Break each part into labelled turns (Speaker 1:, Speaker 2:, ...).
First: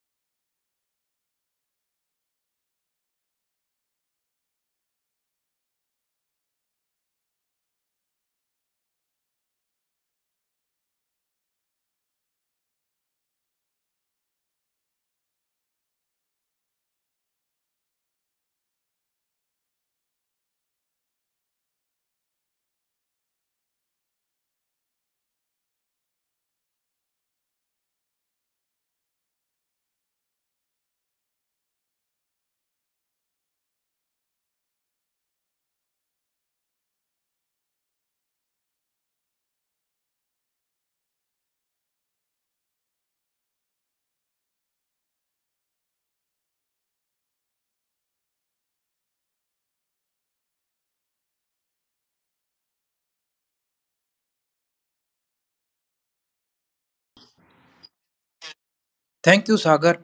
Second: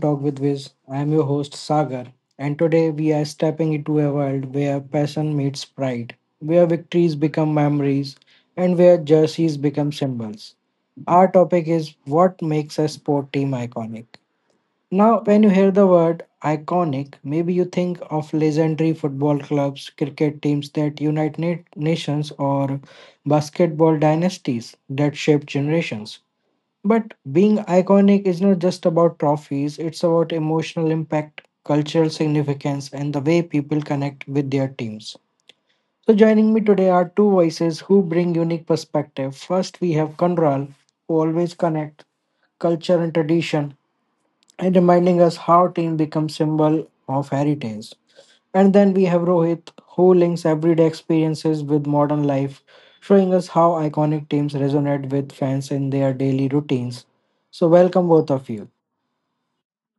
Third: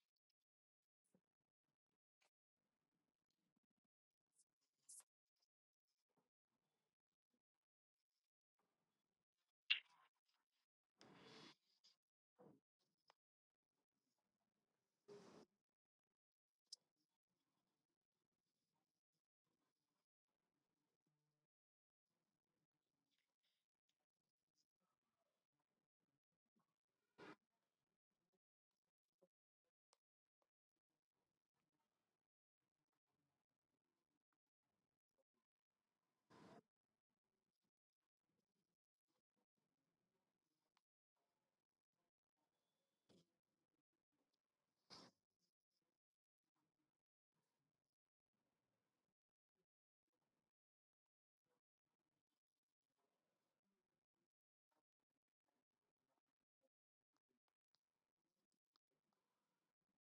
Speaker 1: Talk with Viz. I am your host Sagar, and today we are stepping into a world where passion meets pride, where victories become memories, and where jerseys become symbols. Our topic is what makes a sport team iconic. Now, when you hear the word iconic, maybe you think of legendary football clubs, cricket teams that unite nations, or basketball dynasties that shape generations. But being iconic is not just about trophies, it's about emotional impact, cultural significance, and the way people connect with their teams. So, joining me today are two voices who bring unique perspective. First, we have Kanral, who always connects culture and tradition, and reminding us how team becomes symbol of heritage. And then we have Rohit, who links everyday experiences with modern life, showing us how iconic teams resonate with fans in their daily routines. So, welcome, both of you.
Speaker 2: Thank you, Sagar.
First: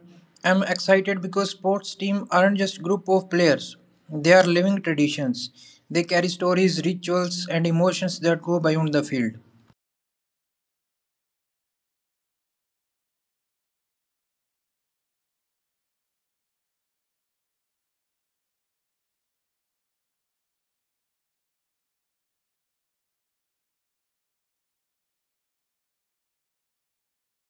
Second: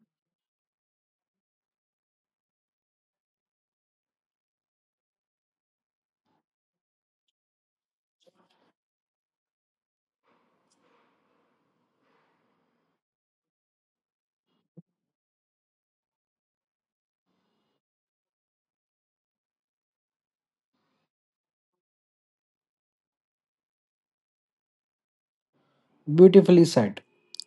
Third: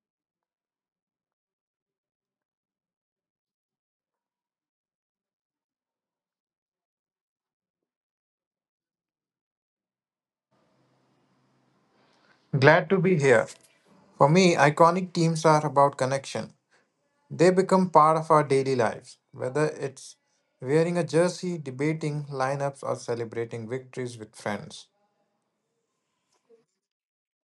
Speaker 2: I'm excited because sports teams aren't just group of players. They are living traditions. They carry stories, rituals, and emotions that go beyond the field.
Speaker 3: Glad to be here. For me, iconic teams are about connection. They become part of our daily lives, whether it's wearing a jersey, debating lineups, or celebrating victories with friends.
Speaker 1: Beautifully said.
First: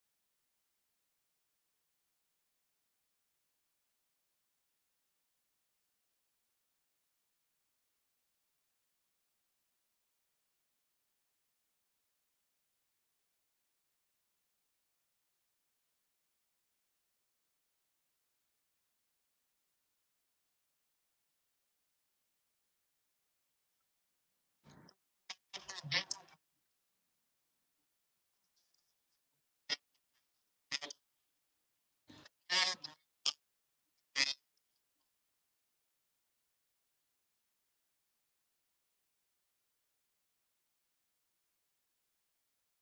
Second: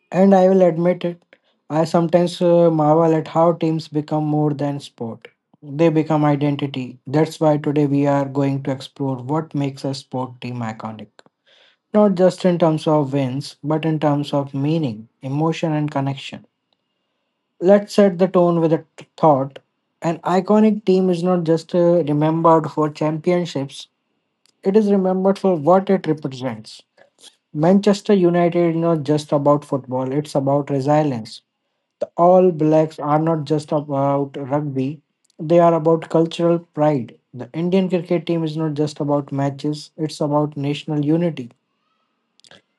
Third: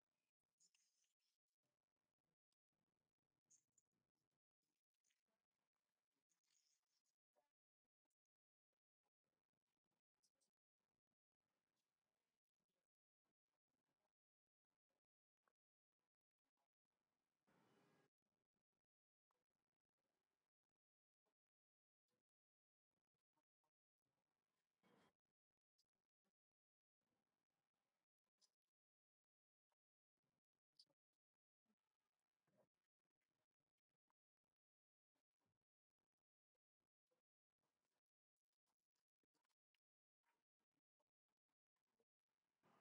Speaker 1: And I will admit it, I sometimes marvel at how teams become more than sport. They become identity. That's why today we are going to explore what makes a sport team iconic. Not just in terms of wins, but in terms of meaning, emotion, and connection. Let's set the tone with a thought. An iconic team is not just remembered for championships, it is remembered for what it represents. Manchester United is not just about football, it's about resilience. The All Blacks are not just about rugby, they are about cultural pride. The Indian cricket team is not just about matches, it's about national unity.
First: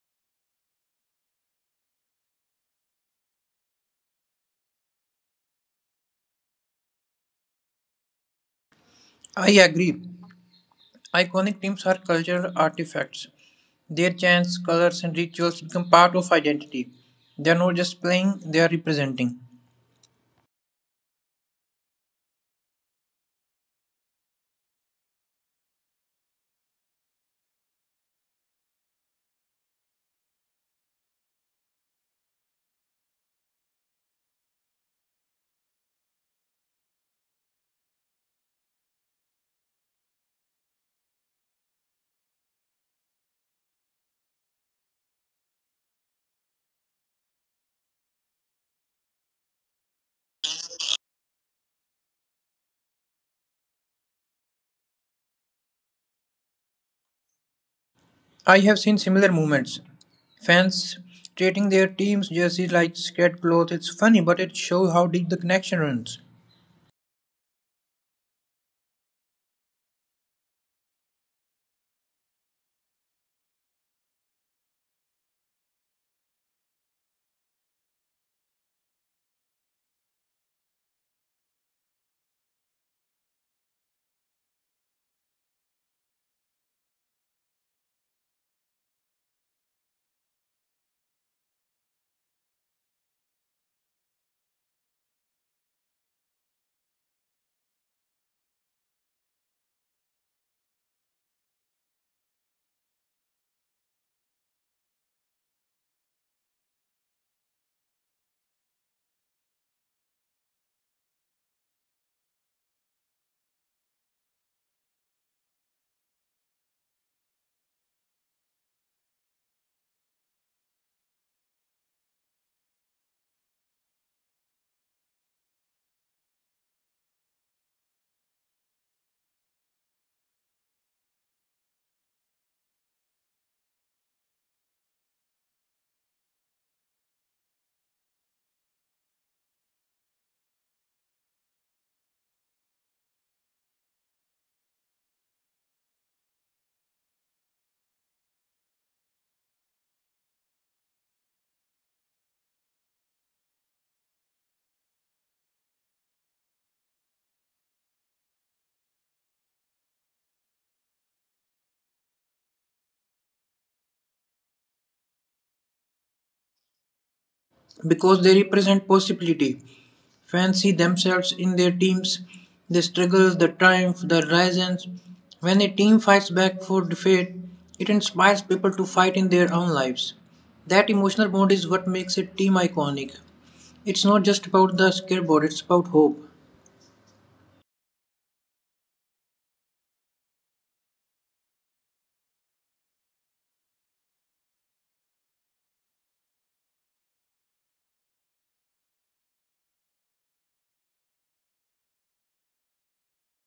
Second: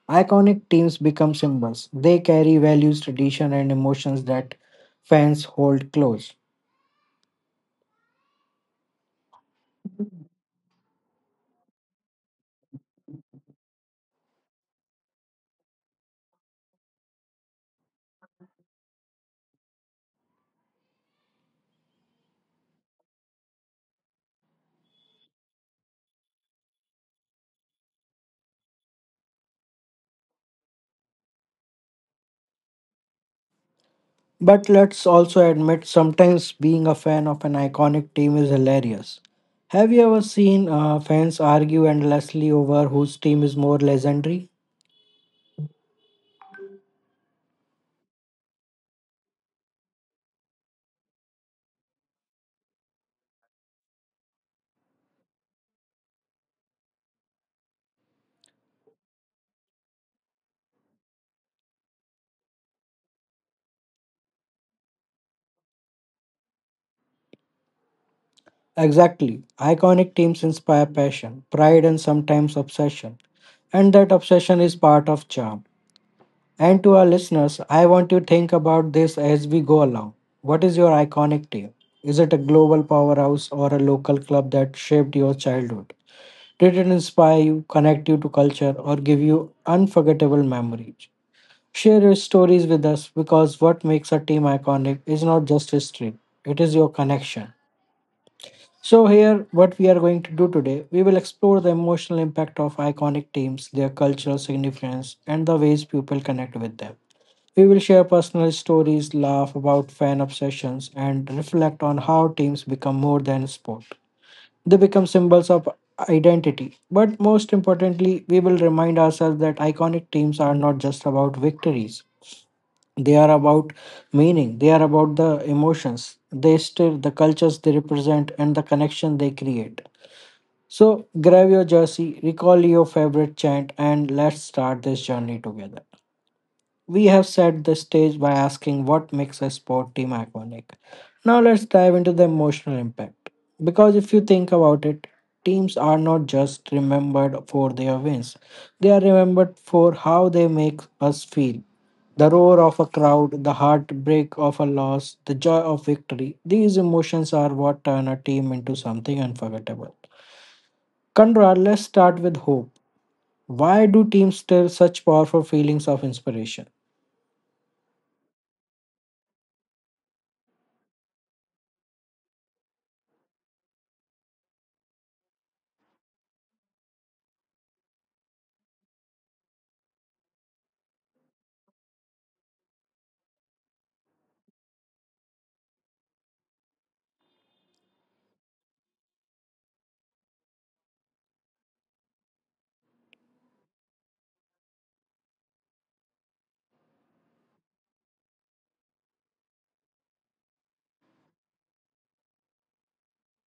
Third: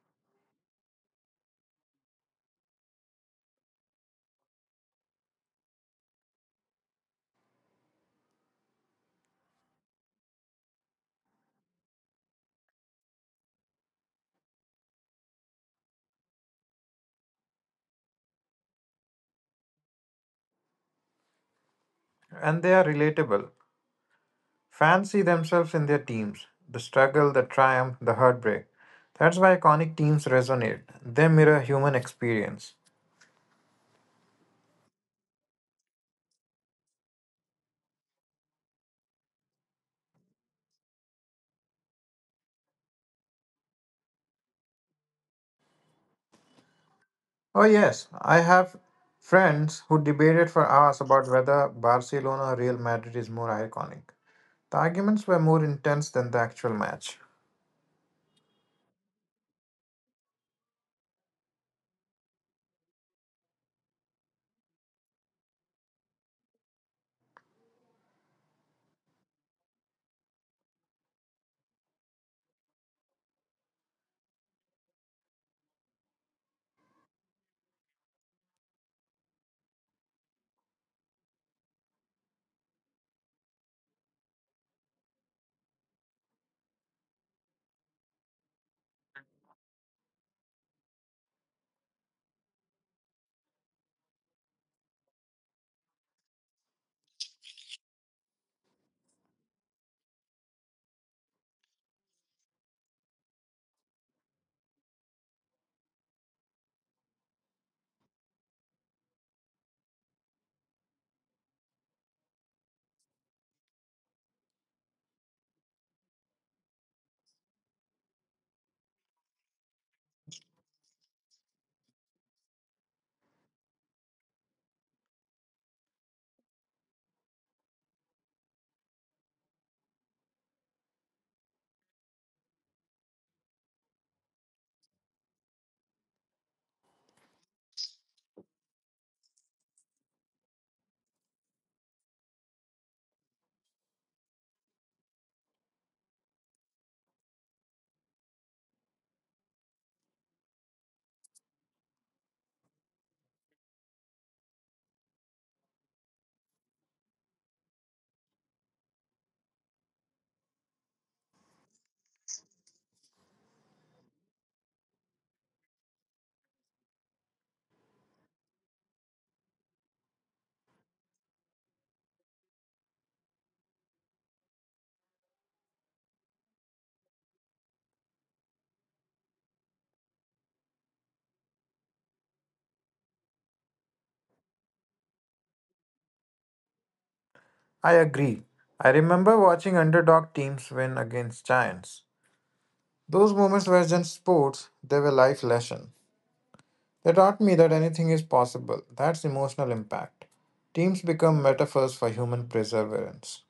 Speaker 1: Iconic teams become symbols, they carry values, tradition, and emotions that fans hold close.
Speaker 2: I agree. Iconic teams are cultural artifacts. Their chants, colors, and rituals become part of identity. They are not just playing, they are representing.
Speaker 3: And they are relatable. Fans see themselves in their teams the struggle, the triumph, the heartbreak. That's why iconic teams resonate. They mirror human experience.
Speaker 1: But let's also admit sometimes being a fan of an iconic team is hilarious. Have you ever seen fans argue endlessly over whose team is more legendary?
Speaker 3: Oh, yes, I have friends who debated for hours about whether Barcelona or Real Madrid is more iconic. The arguments were more intense than the actual match.
Speaker 2: I have seen similar movements. Fans treating their team's jerseys like scared clothes. It's funny, but it shows how deep the connection runs.
Speaker 1: Exactly. Iconic teams inspire passion, pride, and sometimes obsession. And that obsession is part of charm. And to our listeners, I want you to think about this as we go along. What is your iconic team? Is it a global powerhouse or a local club that shaped your childhood? Did it inspire you, connect you to culture, or give you unforgettable memories? Share your stories with us because what makes a team iconic is not just history, it is your connection. So, here, what we are going to do today, we will explore the emotional impact of iconic teams, their cultural significance, and the ways people connect with them. We will share personal stories, laugh about fan obsessions, and reflect on how teams become more than sport. They become symbols of identity. But most importantly, we will remind ourselves that iconic teams are not just about victories. They are about meaning, they are about the emotions, they stir the cultures they represent, and the connection they create. So, grab your jersey, recall your favorite chant, and let's start this journey together. We have set the stage by asking what makes a sport team iconic. Now let's dive into the emotional impact. Because if you think about it, teams are not just remembered for their wins, they are remembered for how they make us feel. The roar of a crowd, the heartbreak of a loss, the joy of victory, these emotions are what turn a team into something unforgettable. Conrad, let's start with hope. Why do teams stir such powerful feelings of inspiration?
Speaker 2: Because they represent possibility, fans see themselves in their teams, the struggles, the triumph, the rises. When a team fights back for defeat, it inspires people to fight in their own lives. That emotional bond is what makes a team iconic. It's not just about the scoreboard, it's about hope.
Speaker 3: I agree. I remember watching underdog teams win against giants. Those moments were just sports, they were life lessons. They taught me that anything is possible. That's emotional impact. Teams become metaphors for human perseverance.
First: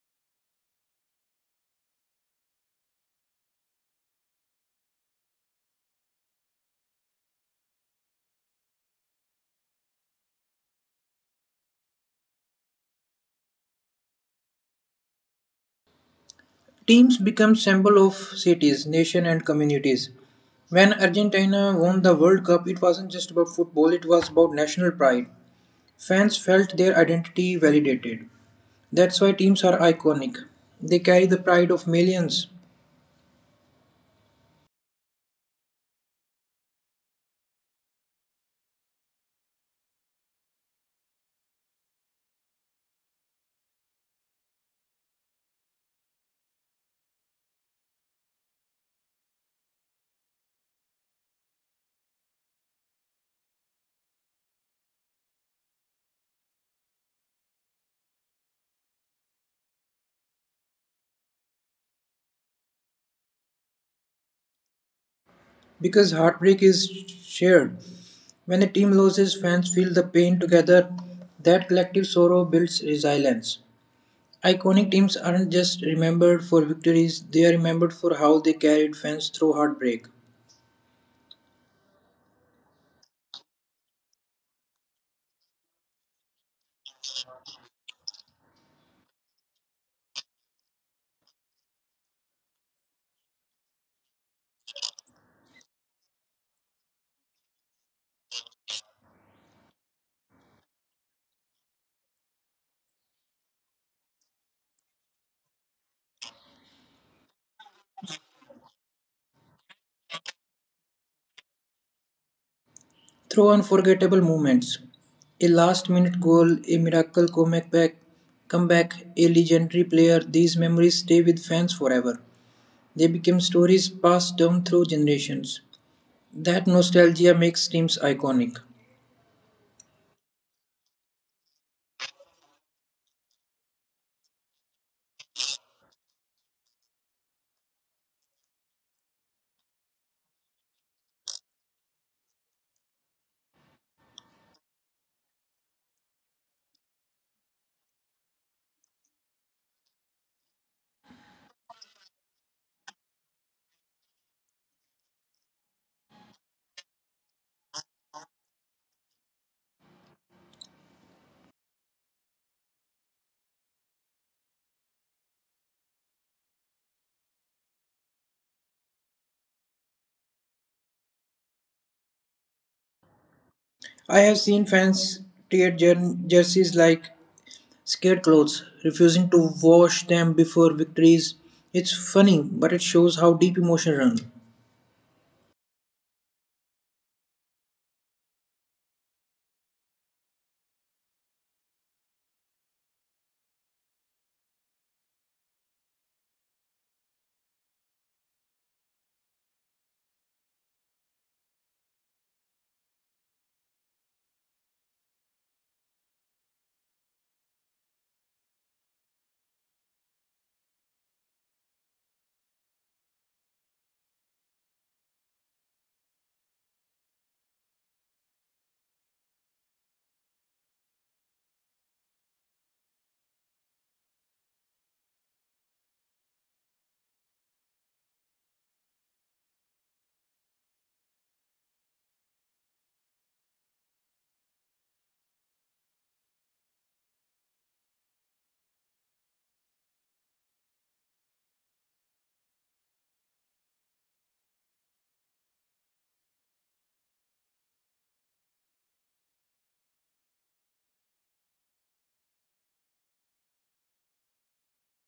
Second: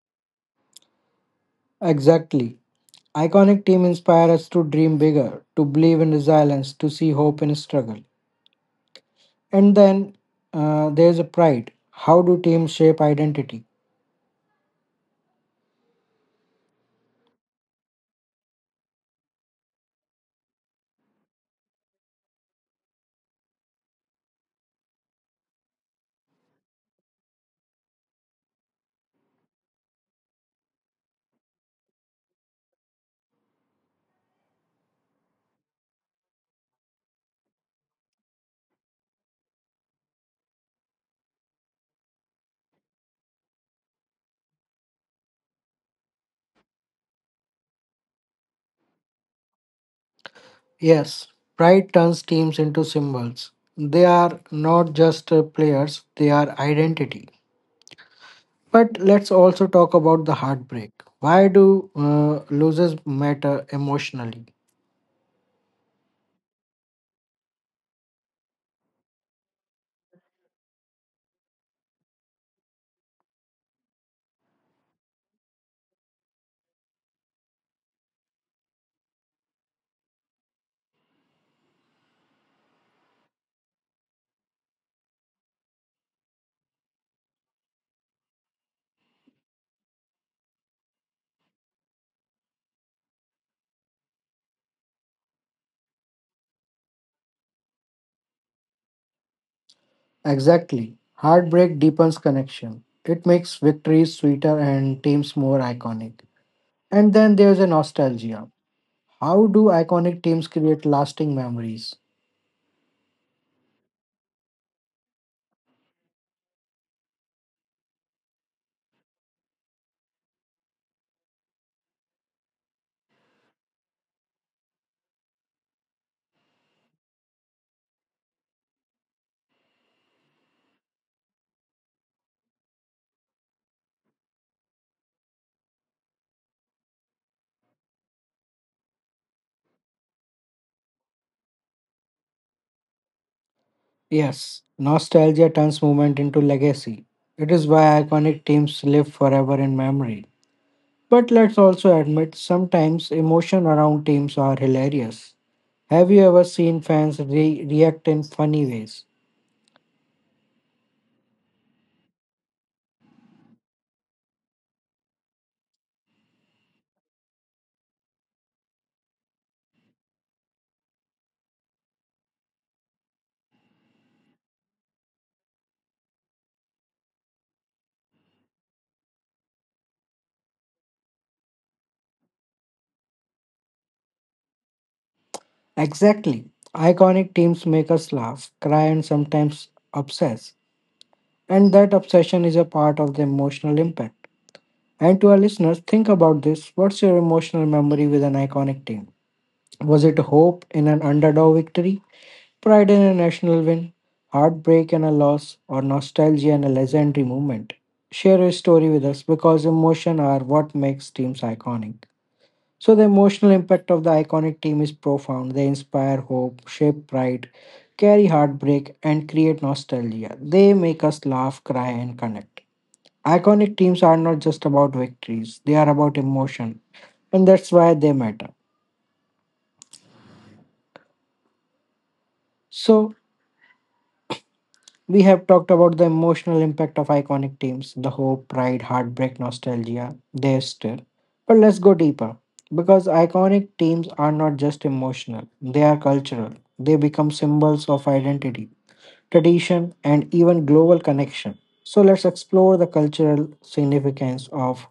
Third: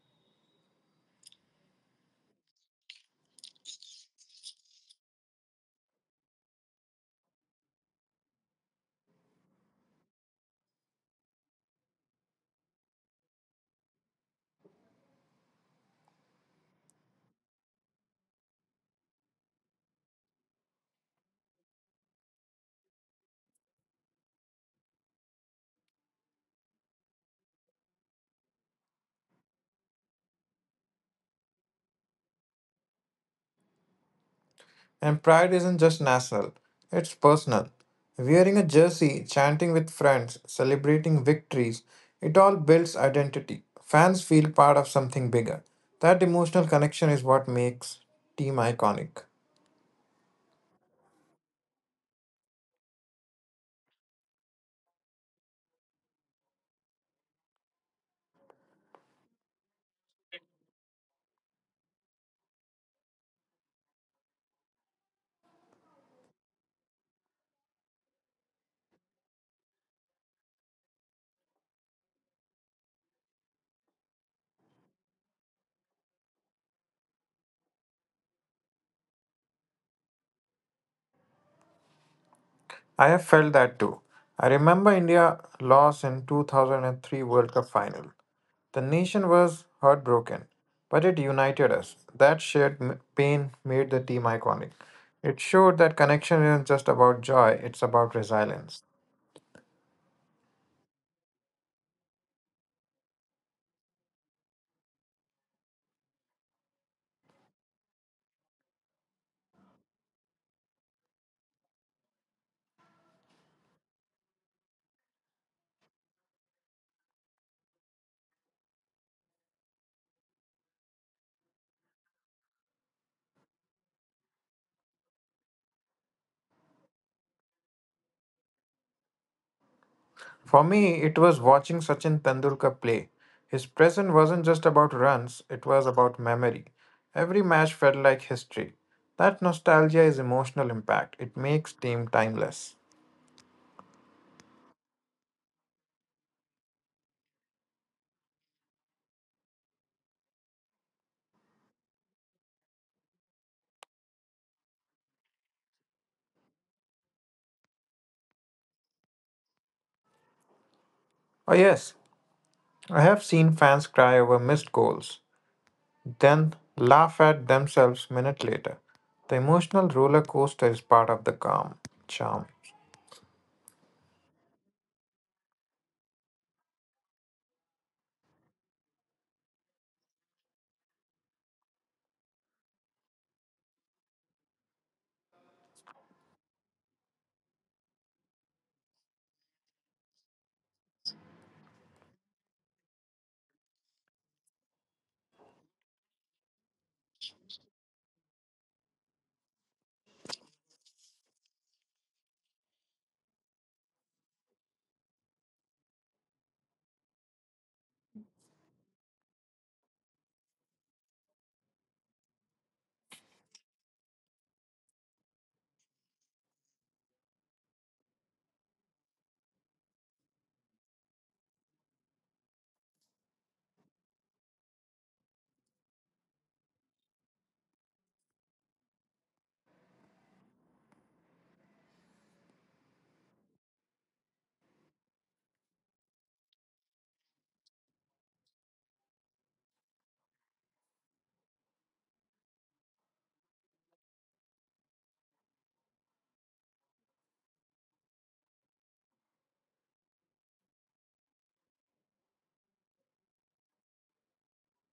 Speaker 1: Exactly. Iconic teams inspire us to dream bigger, to believe in resilience, to see hope in struggle. And then there's a pride. How do teams shape identity?
Speaker 2: Teams become symbol of cities, nation and communities. When Argentina won the World Cup, it wasn't just about football, it was about national pride. Fans felt their identity validated. That's why teams are iconic. They carry the pride of millions
Speaker 3: And pride isn't just national, it's personal. Wearing a jersey, chanting with friends, celebrating victories, it all builds identity. Fans feel part of something bigger. That emotional connection is what makes team iconic.
Speaker 1: Yes, pride turns teams into symbols. They are not just players, they are identity. But let's also talk about the heartbreak. Why do losses matter emotionally?
Speaker 2: because heartbreak is shared. When a team loses, fans feel the pain together. That collective sorrow builds resilience. Iconic teams aren't just remembered for victories, they are remembered for how they carried fans through heartbreak,
Speaker 3: I have felt that too. I remember India lost in 2003 World Cup final. The nation was heartbroken, but it united us. That shared pain made the team iconic. It showed that connection isn't just about joy, it's about resilience.
Speaker 1: Exactly. Heartbreak deepens connection. It makes victories sweeter and teams more iconic. And then there's a nostalgia. How do iconic teams create lasting memories?
Speaker 2: through unforgettable moments. A last minute goal, a miracle comeback, a legendary player, these memories stay with fans forever. They became stories passed down through generations. That nostalgia makes teams iconic.
Speaker 3: For me, it was watching Sachin Tendulkar play. His present wasn't just about runs, it was about memory. Every match felt like history. That nostalgia is emotional impact. It makes team timeless.
Speaker 1: Yes, nostalgia turns movement into legacy. It is why iconic teams live forever in memory. But let's also admit sometimes emotion around teams are hilarious. Have you ever seen fans react in funny ways?
Speaker 3: Oh yes, I have seen fans cry over missed goals, then laugh at themselves minute later. The emotional roller coaster is part of the calm charm.
Speaker 2: I have seen fans tear jerseys like scarecrows, refusing to wash them before victories. It's funny, but it shows how deep emotion runs.
Speaker 1: Exactly. Iconic teams make us laugh, cry, and sometimes obsess. And that obsession is a part of the emotional impact. And to our listeners, think about this. What's your emotional memory with an iconic team? Was it hope in an underdog victory, pride in a national win, heartbreak and a loss, or nostalgia and a legendary moment? Share your story with us because emotion are what makes teams iconic. So the emotional impact of the iconic team is profound. They inspire hope, shape pride, carry heartbreak, and create nostalgia. They make us laugh, cry, and connect. Iconic teams are not just about victories, they are about emotion, and that's why they matter. So, we have talked about the emotional impact of iconic teams the hope, pride, heartbreak, nostalgia, they still. But let's go deeper because iconic teams are not just emotional, they are cultural. They become symbols of identity, tradition, and even global connection. So, let's explore the cultural significance of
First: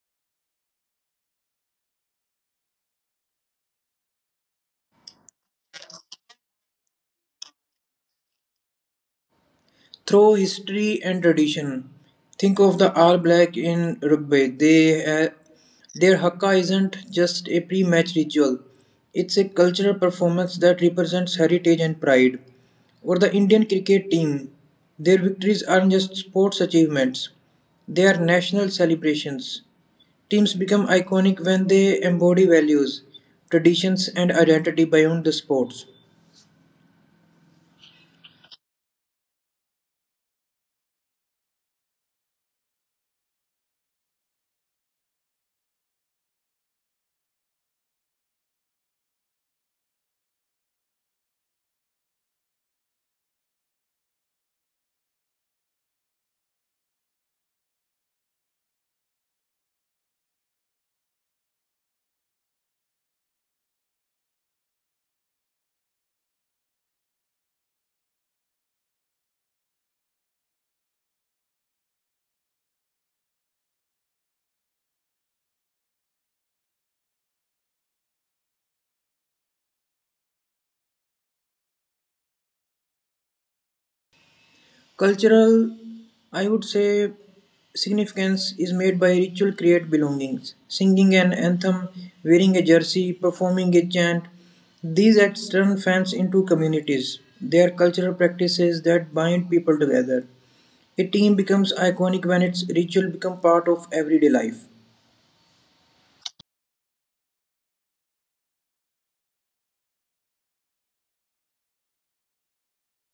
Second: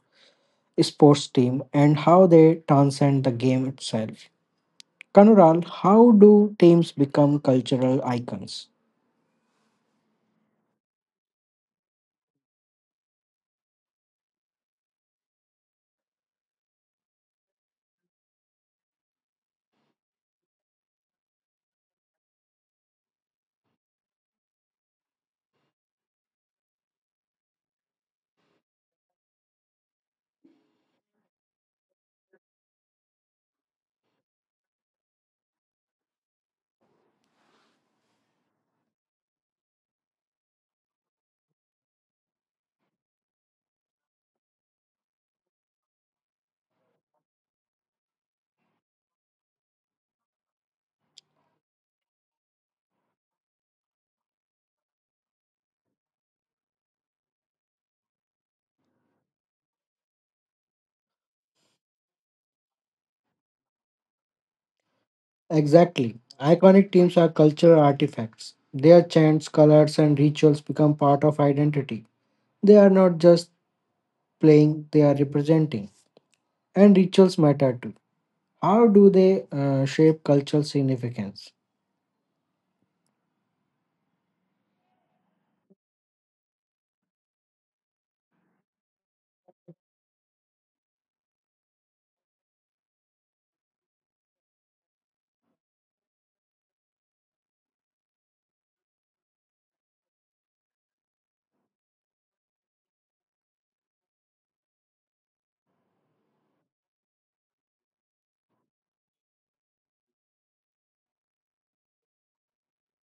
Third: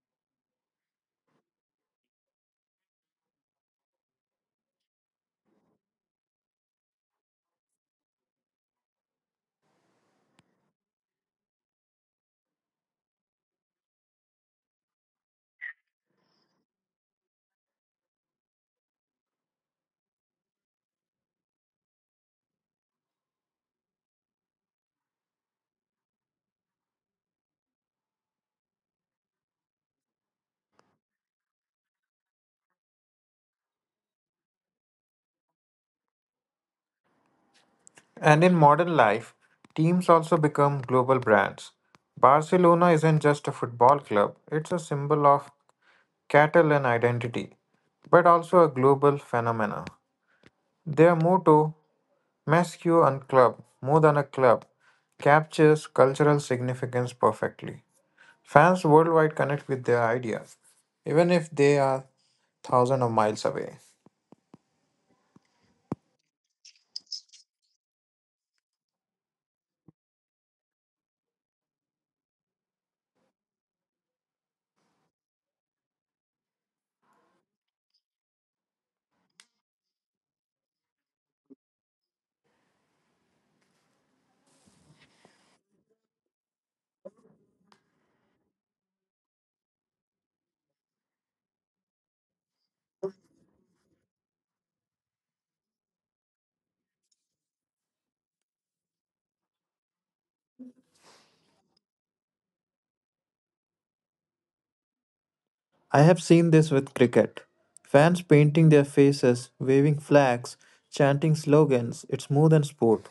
Speaker 1: sports team and how they transcend the game itself. Kanural, how do teams become cultural icons?
Speaker 2: Through history and tradition, think of the All Black in rugby. Their haka isn't just a pre-match ritual; it's a cultural performance that represents heritage and pride. Or the Indian cricket team, their victories aren't just sports achievements; they are national celebrations. Teams become iconic when they embody values, traditions, and identity beyond the sports.
Speaker 3: And in modern life, teams also become global brands. Barcelona isn't just a football club, it's a symbol of Catalan identity, but also a global phenomenon. Their motto, Mescu and Club, more than a club, captures cultural significance perfectly. Fans worldwide connect with their ideas, even if they are thousands of miles away.
Speaker 1: Exactly. Iconic teams are cultural artifacts. Their chants, colors, and rituals become part of identity. They are not just playing, they are representing. And rituals matter too. How do they shape cultural significance?
Speaker 2: Cultural, I would say, significance is made by ritual create belongings. Singing an anthem, wearing a jersey, performing a chant. These acts turn fans into communities. They are cultural practices that bind people together. A team becomes iconic when its ritual become part of everyday life.
Speaker 3: I have seen this with cricket. Fans painting their faces, waving flags, chanting slogans. It's more than sport,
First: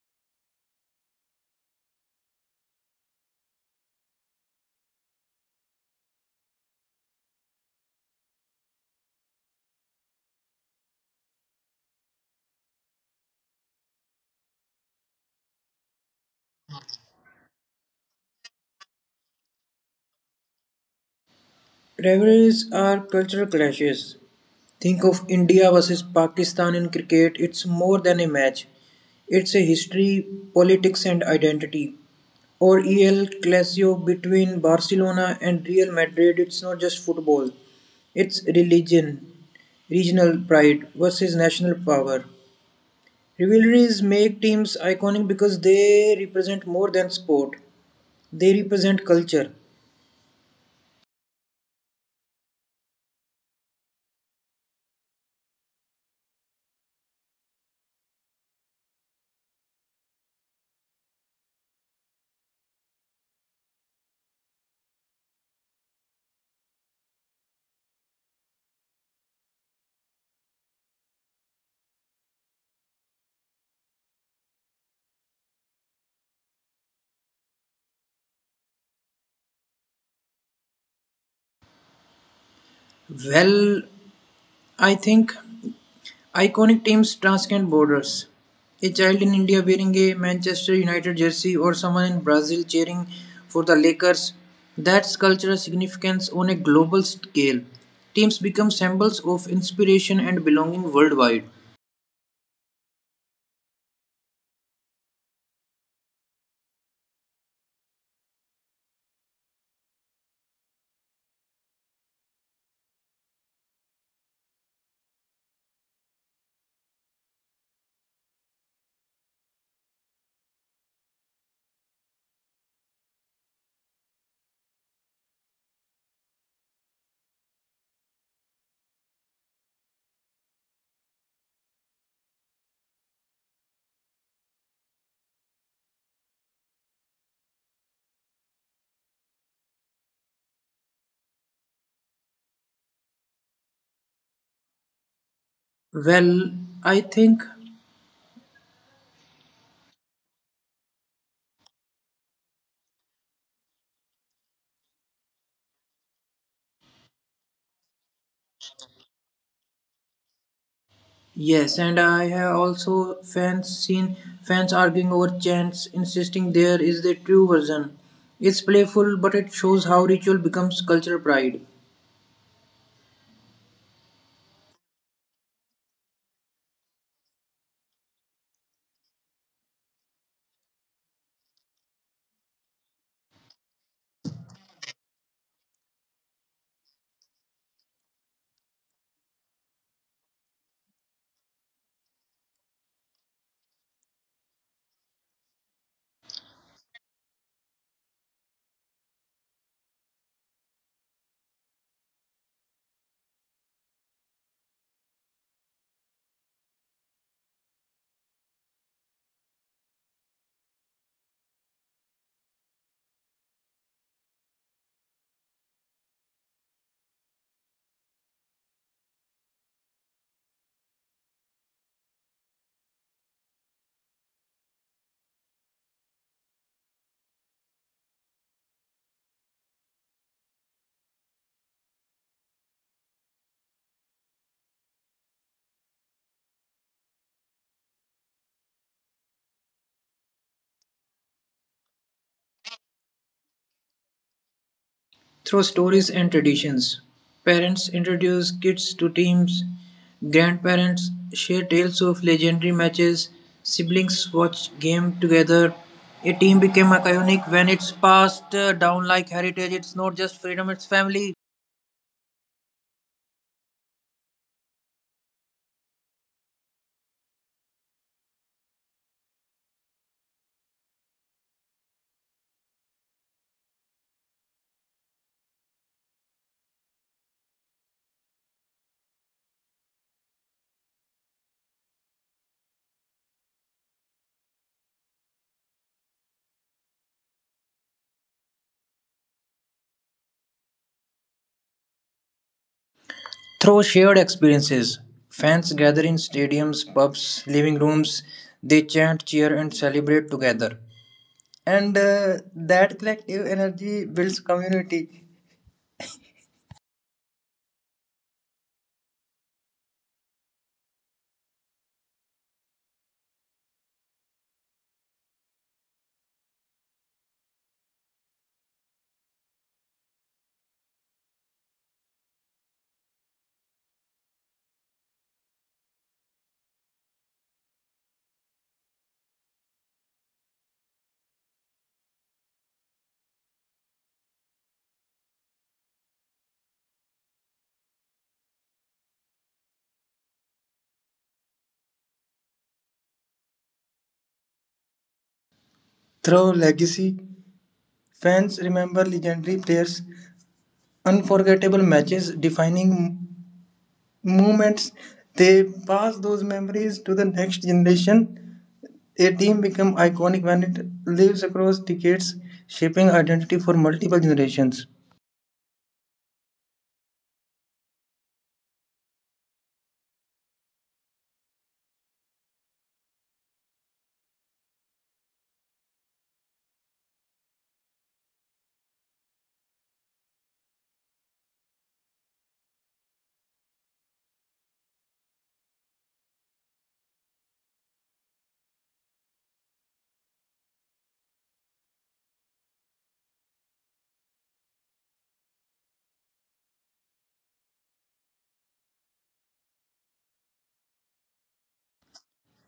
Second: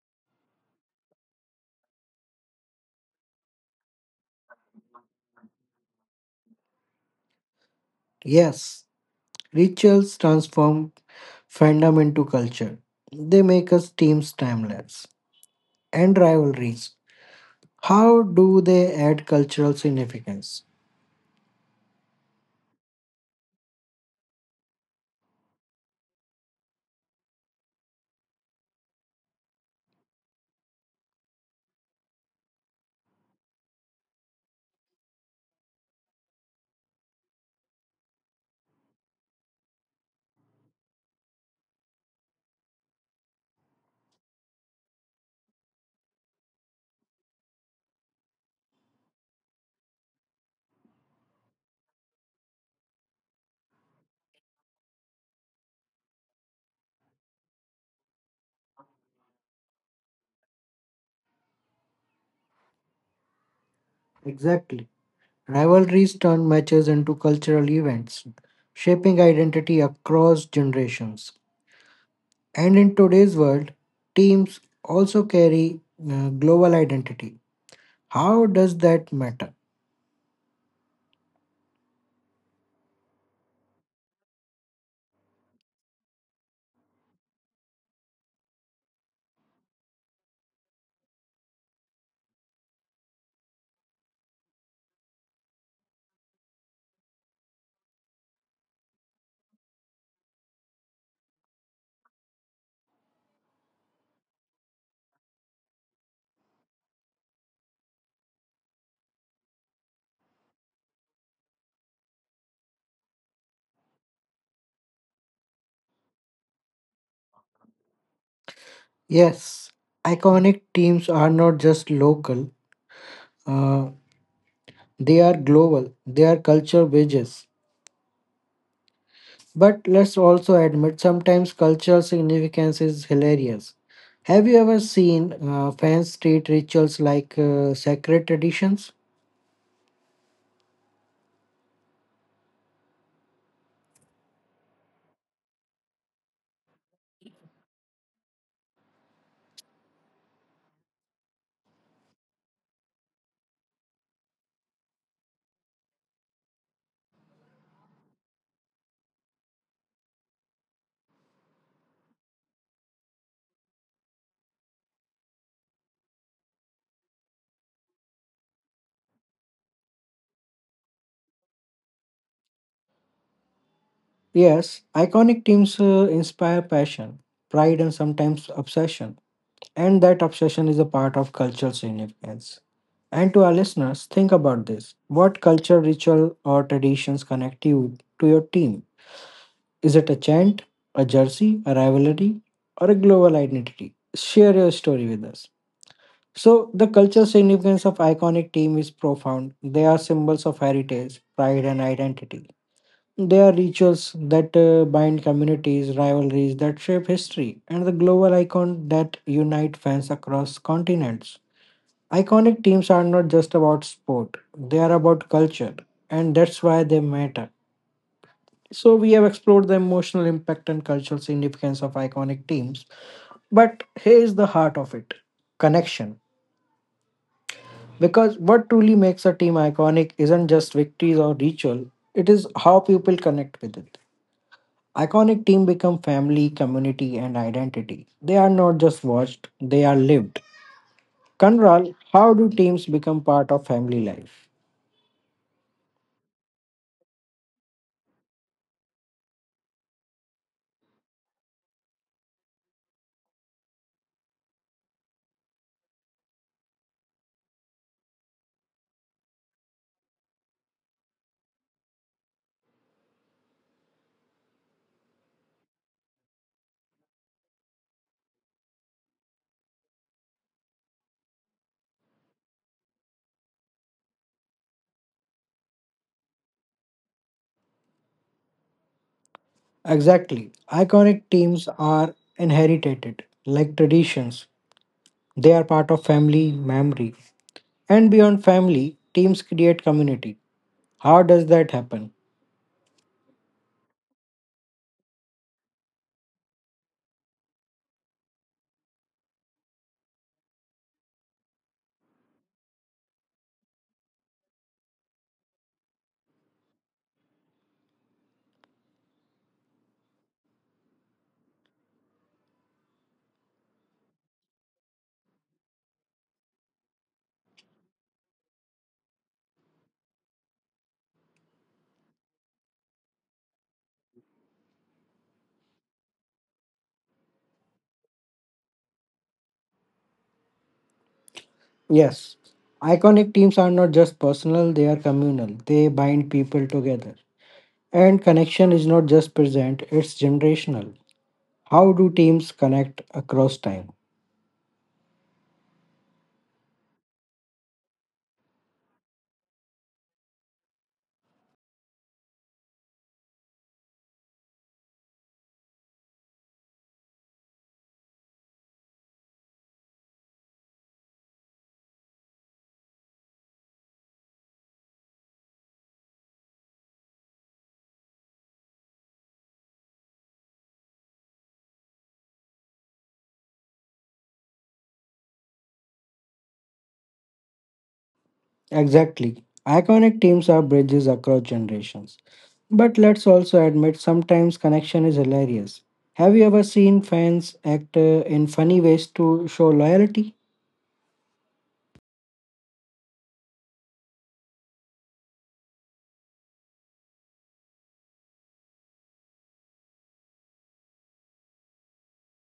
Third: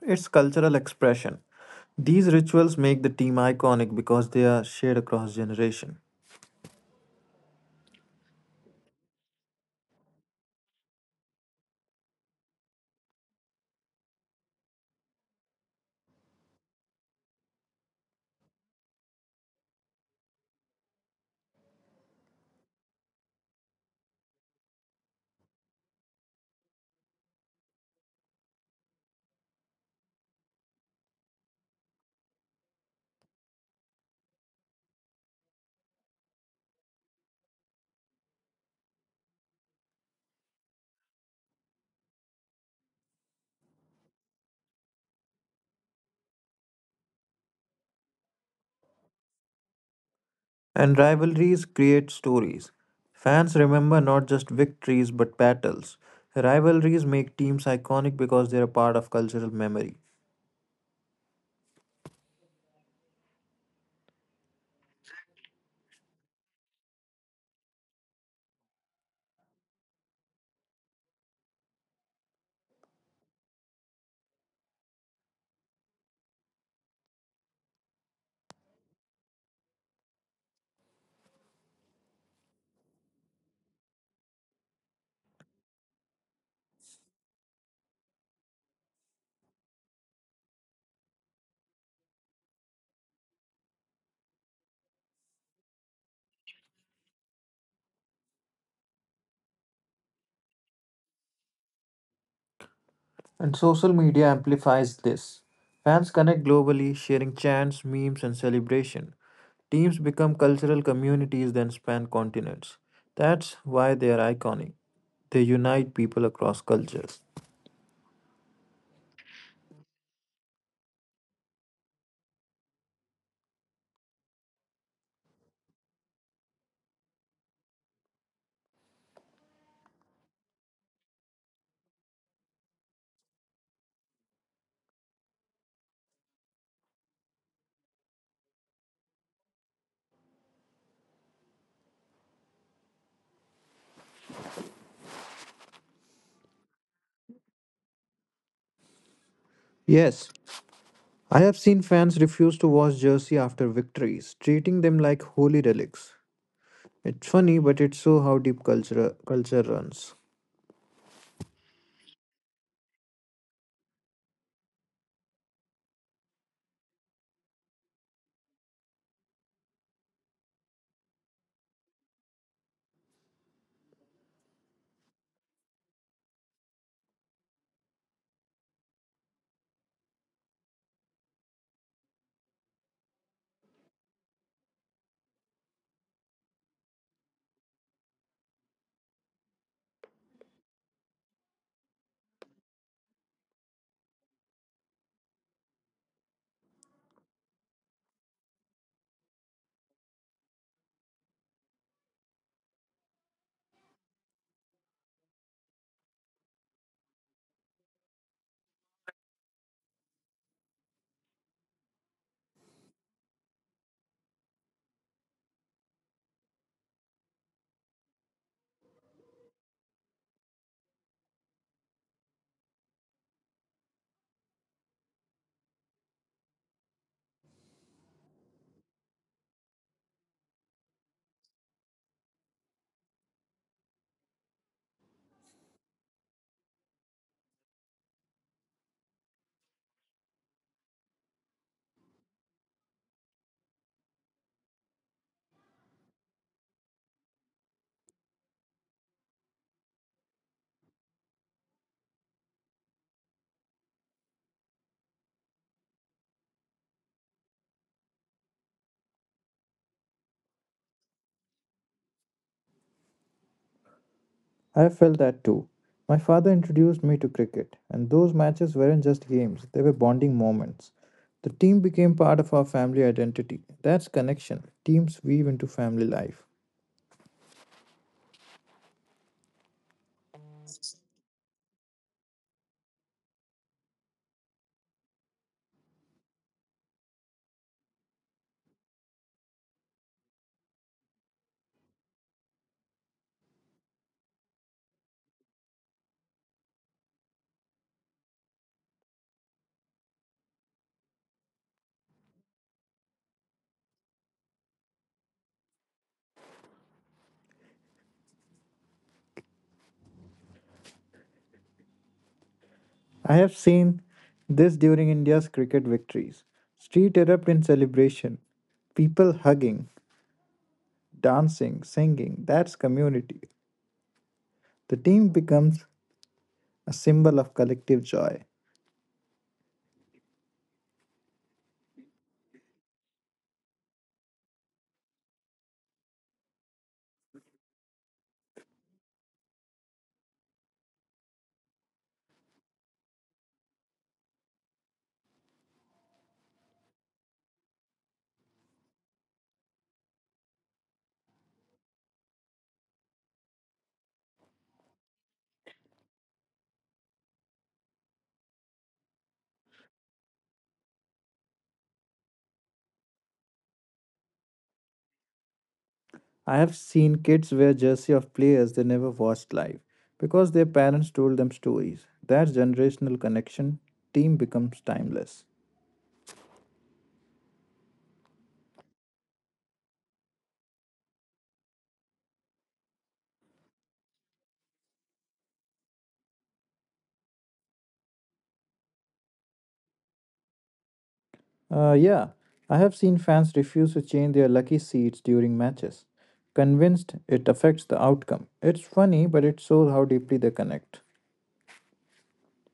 Speaker 3: it's cultural expression. These rituals make the team iconic because they are shared across generation.
Speaker 1: Yes, rituals transform fandom into culture. They make us teams timeless. And rivalries. How do they add cultural significance?
Speaker 2: Rivalries are cultural clashes. Think of India versus Pakistan in cricket. It's more than a match, it's a history, politics, and identity. Or EL Clasico between Barcelona and Real Madrid. It's not just football, it's religion, regional pride versus national power. Rivalries make teams iconic because they represent more than sport, they represent culture.
Speaker 3: And rivalries create stories. Fans remember not just victories but battles. Rivalries make teams iconic because they are part of cultural memory.
Speaker 1: Exactly. Rivalries turn matches into cultural events, shaping identity across generations. And in today's world, teams also carry global identity. How does that matter?
Speaker 2: Well, I think iconic teams transcend borders. A child in India wearing a Manchester United jersey or someone in Brazil cheering for the Lakers. That's cultural significance on a global scale. Teams become symbols of inspiration and belonging worldwide.
Speaker 3: And social media amplifies this. Fans connect globally, sharing chants, memes, and celebration. Teams become cultural communities that span continents. That's why they are iconic. They unite people across cultures.
Speaker 1: Yes, iconic teams are not just local, uh, they are global, they are culture bridges. But let's also admit sometimes cultural significance is hilarious. Have you ever seen fans treat rituals like sacred traditions?
Speaker 2: Well, I think
Speaker 3: Yes, I have seen fans refuse to wash jersey after victories, treating them like holy relics. It's funny, but it shows how deep culture runs.
Speaker 2: yes, and I have also fans seen fans arguing over chants, insisting there is the true version. It's playful, but it shows how ritual becomes cultural pride.
Speaker 1: Yes, iconic teams inspire passion, pride, and sometimes obsession. And that obsession is a part of cultural significance. And to our listeners, think about this. What culture, ritual, or traditions connect you to your team? Is it a chant, a jersey, a rivalry, or a global identity? Share your story with us. So, the cultural significance of iconic team is profound. They are symbols of heritage, pride, and identity. They are rituals that bind communities, rivalries that shape history, and the global icon that unite fans across continents. Iconic teams are not just about sport, they are about culture, and that's why they matter. So, we have explored the emotional impact and cultural significance of iconic teams, but here's the heart of it connection. Because what truly makes a team iconic isn't just victories or ritual, it is how people connect with it. Iconic team become family, community, and identity. They are not just watched, they are lived. Kanral, how do teams become part of family life?
Speaker 2: Through stories and traditions, parents introduce kids to teams, grandparents share tales of legendary matches, siblings watch game together. A team became iconic when it's passed down like heritage. It's not just freedom, it's family.
Speaker 3: I felt that too. My father introduced me to cricket, and those matches weren't just games, they were bonding moments. The team became part of our family identity. That's connection. Teams weave into family life.
Speaker 1: Exactly. Iconic teams are inherited, like traditions. They are part of family memory. And beyond family, teams create community. How does that happen?
Speaker 2: Through shared experiences, fans gather in stadiums, pubs, living rooms. They chant, cheer, and celebrate together. And that collective energy builds community.
Speaker 3: I have seen this during India's cricket victories. Street erupt in celebration, people hugging, dancing, singing. That's community. The team becomes a symbol of collective joy.
Speaker 1: Yes. Iconic teams are not just personal, they are communal. They bind people together. And connection is not just present, it's generational. How do teams connect across time?
Speaker 2: Through legacy, fans remember legendary players, unforgettable matches, defining moments. They pass those memories to the next generation. A team becomes iconic when it lives across decades, shaping identity for multiple generations.
Speaker 3: I have seen kids wear jersey of players they never watched live because their parents told them stories. That generational connection team becomes timeless.
Speaker 1: Exactly. Iconic teams are bridges across generations. But let's also admit sometimes connection is hilarious. Have you ever seen fans act in funny ways to show loyalty?
Speaker 3: Yeah, I have seen fans refuse to change their lucky seats during matches, convinced it affects the outcome. It's funny, but it shows how deeply they connect.